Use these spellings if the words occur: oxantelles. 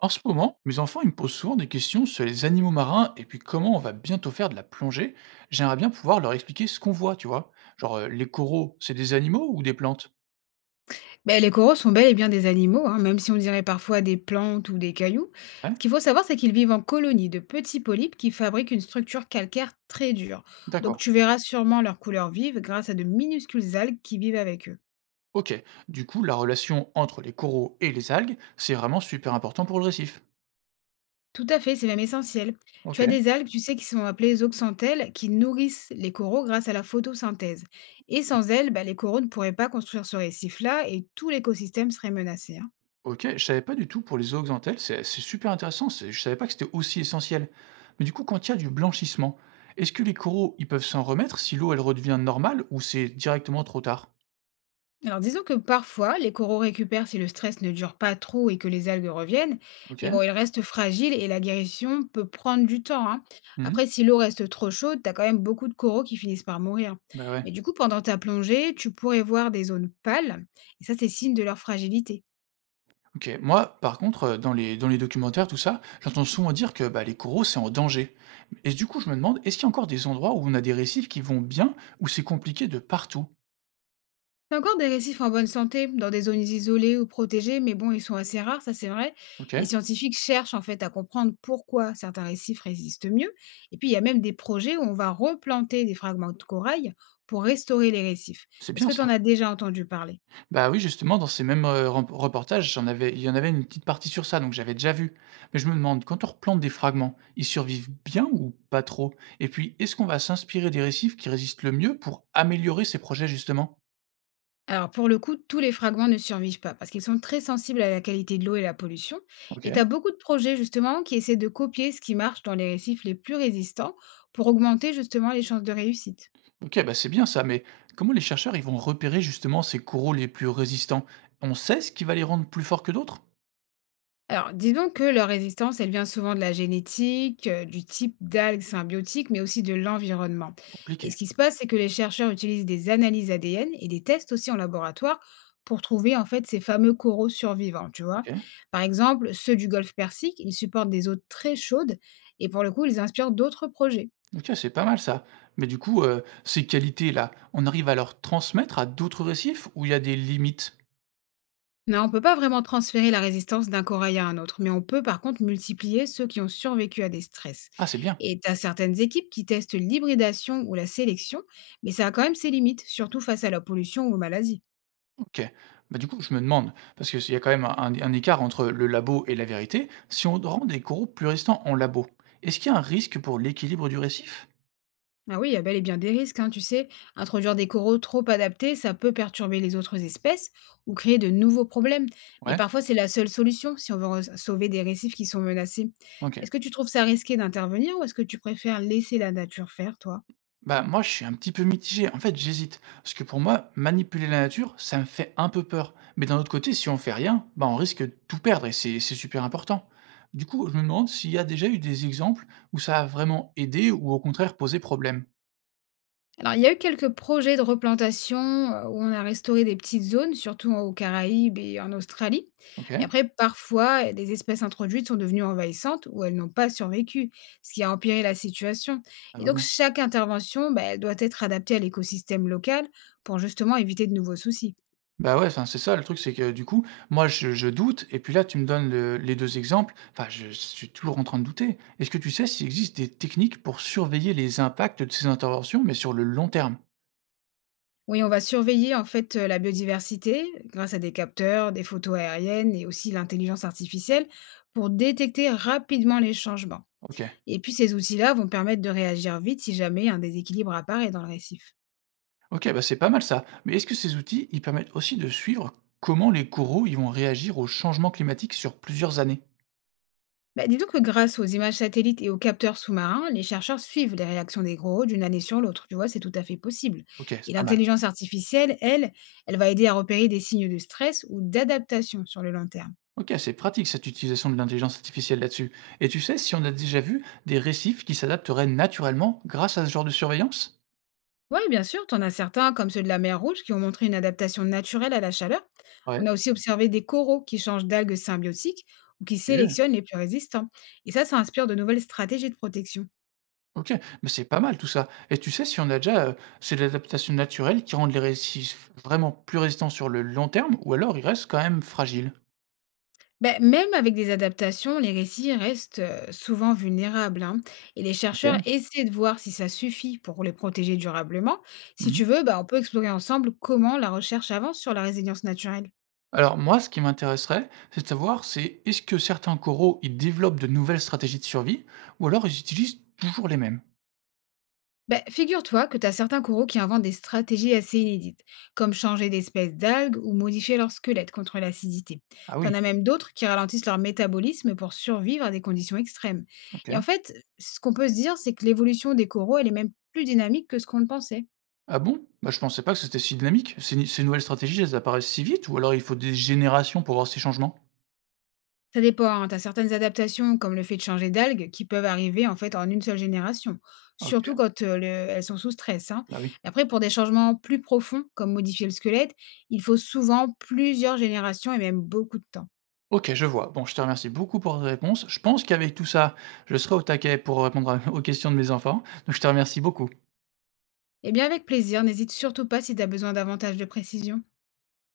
En ce moment, mes enfants ils me posent souvent des questions sur les animaux marins et puis comment on va bientôt faire de la plongée. J'aimerais bien pouvoir leur expliquer ce qu'on voit, tu vois. Genre, les coraux, c'est des animaux ou des plantes? Ben les coraux sont bel et bien des animaux, hein, même si on dirait parfois des plantes ou des cailloux. Ce Hein? qu'il faut savoir, c'est qu'ils vivent en colonies de petits polypes qui fabriquent une structure calcaire très dure. Donc D'accord. tu verras sûrement leur couleur vive grâce à de minuscules algues qui vivent avec eux. Ok. Du coup, la relation entre les coraux et les algues, c'est vraiment super important pour le récif. Tout à fait, c'est même essentiel. Tu Ok. as des algues, tu sais, qui sont appelées oxantelles, qui nourrissent les coraux grâce à la photosynthèse. Et sans elles, bah, les coraux ne pourraient pas construire ce récif-là et tout l'écosystème serait menacé, hein. Ok, je savais pas du tout pour les zooxanthelles, c'est super intéressant, je savais pas que c'était aussi essentiel. Mais du coup, quand il y a du blanchissement, est-ce que les coraux, ils peuvent s'en remettre si l'eau, elle redevient normale ou c'est directement trop tard? Alors disons que parfois, les coraux récupèrent si le stress ne dure pas trop et que les algues reviennent, Ok. mais bon, ils restent fragiles et la guérison peut prendre du temps, hein. Mmh. Après, si l'eau reste trop chaude, t'as quand même beaucoup de coraux qui finissent par mourir. Bah, ouais. Mais du coup, pendant ta plongée, tu pourrais voir des zones pâles, et ça, c'est signe de leur fragilité. OK. Moi, par contre, dans les documentaires, tout ça, j'entends souvent dire que, bah, les coraux, c'est en danger et du coup, je me demande, est-ce qu'il y a encore des endroits où on a des récifs qui vont bien ou c'est compliqué de partout? T'as encore des récifs en bonne santé, dans des zones isolées ou protégées, mais bon, ils sont assez rares, ça c'est vrai. OK, Les scientifiques cherchent en fait à comprendre pourquoi certains récifs résistent mieux. Et puis il y a même des projets où on va replanter des fragments de corail pour restaurer les récifs. c'est Est-ce bien que tu en ça. as déjà entendu parler? Bah, oui, justement, dans ces mêmes, reportages, j'en avais il y en avait une petite partie sur ça, donc j'avais déjà vu. Mais je me demande, quand on replante des fragments, ils survivent bien ou pas trop? Et puis, est-ce qu'on va s'inspirer des récifs qui résistent le mieux pour améliorer ces projets, justement? Alors pour le coup, tous les fragments ne survivent pas parce qu'ils sont très sensibles à la qualité de l'eau et la pollution. Et tu OK. as beaucoup de projets justement qui essaient de copier ce qui marche dans les récifs les plus résistants pour augmenter justement les chances de réussite. OK, bah, c'est bien ça, mais comment les chercheurs ils vont repérer justement ces coraux les plus résistants? On sait ce qui va les rendre plus forts que d'autres? Alors, disons que leur résistance, elle vient souvent de la génétique, du type d'algues symbiotiques, mais aussi de l'environnement. Et ce Compliqué. qui se passe, c'est que les chercheurs utilisent des analyses ADN et des tests aussi en laboratoire pour trouver en fait ces fameux coraux survivants, tu vois. OK. Par exemple, ceux du golfe Persique, ils supportent des eaux très chaudes et pour le coup, ils inspirent d'autres projets. OK, c'est pas mal ça. Mais du coup, ces qualités-là, on arrive à leur transmettre à d'autres récifs où il y a des limites? Non, on ne peut pas vraiment transférer la résistance d'un corail à un autre, mais on peut par contre multiplier ceux qui ont survécu à des stress. Ah, c'est bien. Et tu as certaines équipes qui testent l'hybridation ou la sélection, mais ça a quand même ses limites, surtout face à la pollution ou aux maladies. OK. Bah, du coup, je me demande, parce que s'il y a quand même un écart entre le labo et la vérité, si on rend des coraux plus résistants en labo, est-ce qu'il y a un risque pour l'équilibre du récif? Ah oui, il y a bel et bien des risques, hein, tu sais. Introduire des coraux trop adaptés, ça peut perturber les autres espèces ou créer de nouveaux problèmes. Mais Ouais, parfois, c'est la seule solution si on veut sauver des récifs qui sont menacés. OK. Est-ce que tu trouves ça risqué d'intervenir ou est-ce que tu préfères laisser la nature faire, toi? Bah, moi, je suis un petit peu mitigé. En fait, j'hésite. Parce que pour moi, manipuler la nature, ça me fait un peu peur. Mais d'un autre côté, si on fait rien, bah, on risque de tout perdre et c'est super important. Du coup, je me demande s'il y a déjà eu des exemples où ça a vraiment aidé ou au contraire posé problème. Alors, il y a eu quelques projets de replantation, où on a restauré des petites zones, surtout aux Caraïbes et en Australie. Ok? Mais après, parfois, des espèces introduites sont devenues envahissantes ou elles n'ont pas survécu, ce qui a empiré la situation. Ah Et bah donc, non. chaque intervention, bah, elle doit être adaptée à l'écosystème local pour justement éviter de nouveaux soucis. Bah ouais, enfin, c'est ça le truc, c'est que du coup, moi, je doute, et puis là tu me donnes les deux exemples, enfin je suis toujours en train de douter. Est-ce que tu sais s'il existe des techniques pour surveiller les impacts de ces interventions, mais sur le long terme? Oui, on va surveiller en fait, la biodiversité grâce à des capteurs, des photos aériennes et aussi l'intelligence artificielle pour détecter rapidement les changements. Ok. Et puis ces outils-là vont permettre de réagir vite si jamais un déséquilibre apparaît dans le récif. OK, bah, c'est pas mal ça. Mais est-ce que ces outils, ils permettent aussi de suivre comment les coraux ils vont réagir au changement climatique sur plusieurs années? Bah, dis donc que grâce aux images satellites et aux capteurs sous-marins, les chercheurs suivent les réactions des coraux d'une année sur l'autre. Tu vois, c'est tout à fait possible. OK, Et c'est pas mal. l'intelligence artificielle, elle, elle va aider à repérer des signes de stress ou d'adaptation sur le long terme. OK, c'est pratique cette utilisation de l'intelligence artificielle là-dessus. Et tu sais si on a déjà vu des récifs qui s'adapteraient naturellement grâce à ce genre de surveillance? Oui, bien sûr, tu en as certains, comme ceux de la mer Rouge, qui ont montré une adaptation naturelle à la chaleur. On Ouais. a aussi observé des coraux qui changent d'algues symbiotiques ou qui OK, sélectionnent les plus résistants. Et ça inspire de nouvelles stratégies de protection. OK, mais c'est pas mal tout ça. Et tu sais si on a déjà, c'est de l'adaptation naturelle qui rend les récifs vraiment plus résistants sur le long terme ou alors ils restent quand même fragiles? Ben, même avec des adaptations, les récits restent souvent vulnérables, hein, et les chercheurs OK. essaient de voir si ça suffit pour les protéger durablement. Si Mmh. tu veux, ben, on peut explorer ensemble comment la recherche avance sur la résilience naturelle. Alors moi, ce qui m'intéresserait, c'est de savoir, c'est est-ce que certains coraux, ils développent de nouvelles stratégies de survie ou alors ils utilisent toujours les mêmes? Ben, figure-toi que tu as certains coraux qui inventent des stratégies assez inédites, comme changer d'espèce d'algues ou modifier leur squelette contre l'acidité. Ah Tu en oui, as même d'autres qui ralentissent leur métabolisme pour survivre à des conditions extrêmes. Et en OK. fait, ce qu'on peut se dire, c'est que l'évolution des coraux, elle est même plus dynamique que ce qu'on le pensait. Ah bon? Bah, je pensais pas que c'était si dynamique. Ces, ces nouvelles stratégies, elles apparaissent si vite ou alors il faut des générations pour voir ces changements? Ça dépend, hein, tu certaines adaptations comme le fait de changer d'algue qui peuvent arriver en fait en une seule génération, surtout OK, quand elles sont sous stress, hein. bah oui. Après, pour des changements plus profonds comme modifier le squelette, il faut souvent plusieurs générations et même beaucoup de temps. OK, je vois. Bon, je te remercie beaucoup pour ta réponse. Je pense qu'avec tout ça, je serai au taquet pour répondre aux questions de mes enfants. Donc je te remercie beaucoup. Eh bien avec plaisir, n'hésite surtout pas si tu as besoin davantage de précision.